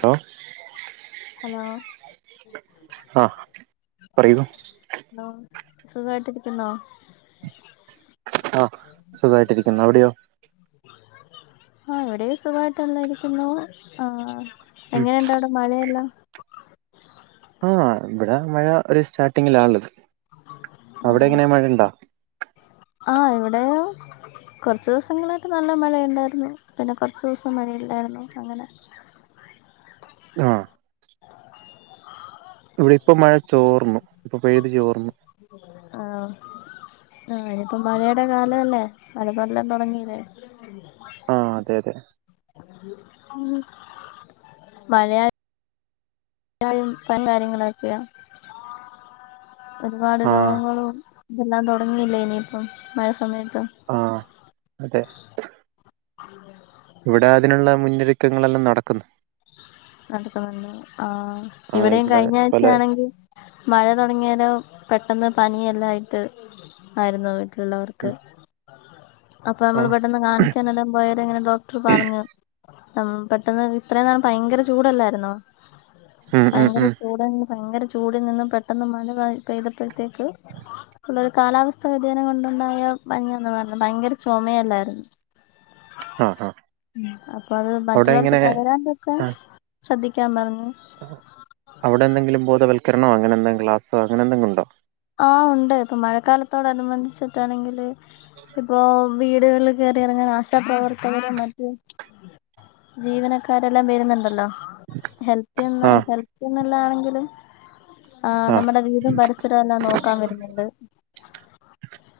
hello hello ആ പറയൂ hello സുഖായിട്ടിരിക്കുന്നോ ആ സുഖായിട്ടിരിക്കുന്നു അവിടെയോ ആ എവിടെയും സുഖമായിട്ടല്ല ഇരിക്കുന്നു ആ ഉം എങ്ങനെയ ഇണ്ട അവിടെ മഴയല്ല ആ ഇവിടെ മഴ ഒരു സ്റ്റാർട്ടിങ്ങിലാ ആള്ളത് അവിടെ എങ്ങനെ മഴ ഇണ്ടോ ആ ഇവിടെ കുറച്ച ദിവസങ്ങളായിട്ട് നല്ല മഴയ ഉണ്ടായിരുന്നു പിന്നെ കുറച്ചു ദിവസം മഴയില്ലായിരുന്നു അങ്ങനെ [inaudible] ആ ഇവിടെ ഇപ്പൊ മഴ ചോർന്നു ഇപ്പൊ പെയ്ത് ചോർന്നു ആ ആ ഇനിയിപ്പം മഴയുടെ കാല അല്ലേ മലപ്പല്ലൻ തുടങ്ങീല്ലേ ആ അതെ അതെ മഴയാ [unintelligible] കാര്യങ്ങളക്കിയ ഒരുപാട് ആ രോഗങ്ങളും ഇതെല്ലാം തുടങ്ങിയില്ല ഇനിയിപ്പം മഴ സമയത്ത് ആ അതെ ഇവിടെ അതിനുള്ള മുന്നൊരുക്കങ്ങളെല്ലാം നടക്കുന്നു [unintelligible] ആ ആ ഇവിടെയും ഇവിടെ കഴിഞ്ഞ ആഴ്ച പല ആണെങ്കിൽ മഴ തുടങ്ങിയാലോ പെട്ടെന്ന് പനിയെല്ലായിട്ട് ആയിരുന്നു വീട്ടിലുള്ളവർക്ക് ഉം അപ്പൊ ആ നമ്മള് പെട്ടെന്ന് കാണിക്കാാനെല്ലാം പോയാല ഇങ്ങനെ ഡോക്ടർ പറഞ്ഞു പെട്ടെന്ന് ഇത്രയും നാള ഭയങ്കര ചൂടല്ലായിരുന്നോ ഉം ഉം ഭയങ്കര ഉം ചൂട ഭയങ്കര ചൂടി നിന്നും പെട്ടെന്ന് മഴ പെയ്തപ്പോഴത്തേക്ക് പിള്ളരു കാലാവസ്ഥ വ്യതിയം കൊണ്ടുണ്ടായ പണിയാന്നാ പറഞ്ഞത് ഭയങ്കര ചുമയല്ലായിരുന്നു ആ ആ അപ്പൊ അത് അവിടെ മറ്റുള്ളവർക്ക് ഇങ്ങനെ പകരാണ്ടൊക്കെ ആ ശ്രദ്ധിക്കാൻ പറഞ്ഞു അവിടെ എന്തെങ്കിലും ബോധവൽക്കരണോ അങ്ങനെ എന്തെങ്കും ക്ലാസോ അങ്ങനെ എന്തെങ്കിലും ഉണ്ടോ ഉണ്ട് ഇപ്പ മഴക്കാലത്തോടനുബന്ധിച്ചിട്ടാണെങ്കില് ഇപ്പൊ വീടുകളിൽ കയറി ഇറങ്ങൻ ആശാപ്രവർത്തനും മറ്റും ജീവനക്കാരെല്ലാം വരുന്നുണ്ടല്ലോ ഹെൽപ ചെയ്യുന്ന ആ ഹെൽപ് ചെയ്യുന്നാണെങ്കിലും ആ നമ്മുടെ വീടും പരിസര നോക്കാ വരുന്നണ്ട്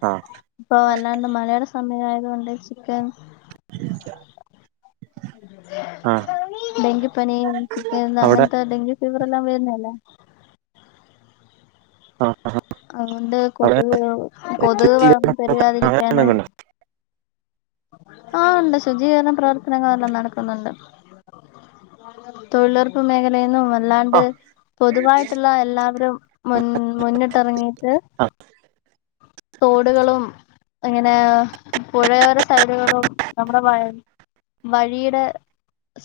ആ ഇപ്പൊ അല്ലാണ്ട് മഴയെ സമയ കൊണ്ട് ചിക്കൻ ആ ഡെങ്കി പനിയും ചിക്കൻ അവിടെ അങ്ങനത്തെ ഡെങ്കി ഫീവർ എല്ലാം വരുന്ന അല്ലേ ആ അതുകൊണ്ട് അവിടെ കൊതു കൊതു വ ശുചീകരണ പ്രവർത്തനം അങ്ങനെ പരുകാതിരിക്കാനും എന്തെങ്കിലും ഉണ്ടോ ആ ഉണ്ട് ശുചീകരണ പ്രവർത്തനങ്ങളെല്ലാം നടക്കുന്നുണ്ട് തൊഴിലുറപ്പ് മേഖലെന്നും അല്ലാണ്ട് ആ പൊതുവായിട്ടുള്ള എല്ലാവരും മുന്നിട്ട് ഇറങ്ങിയിട്ട് ആ തോടുകളും അങ്ങനെ പുഴയോര സൈഡുകളും നമ്മുടെ വ വഴിയുടെ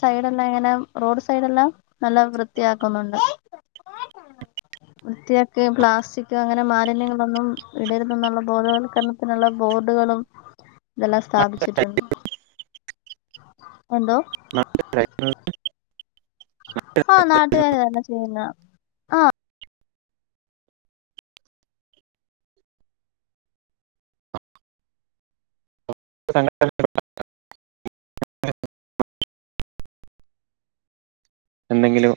സൈഡെല്ലാം ഇങ്ങനെ റോഡ് സൈഡ എല്ലാം നല്ല വൃത്തിയാക്കുന്നുണ്ട് കുപ്പിയൊക്കെ പ്ലാസ്റ്റിക് അങ്ങനെ മാലിന്യങ്ങളൊന്നും ഇട ന്നുള്ള ബോധവൽക്കരണത്തിനുള്ള ബോർഡുകളും ഇതെല്ലാം സ്ഥാപിച്ചിട്ടുണ്ട് എന്തോ [unintelligible] ആ നാട്ട്കാര് തന്നെ ചെയ്യുന്ന [unintelligible] എന്തെങ്കിലും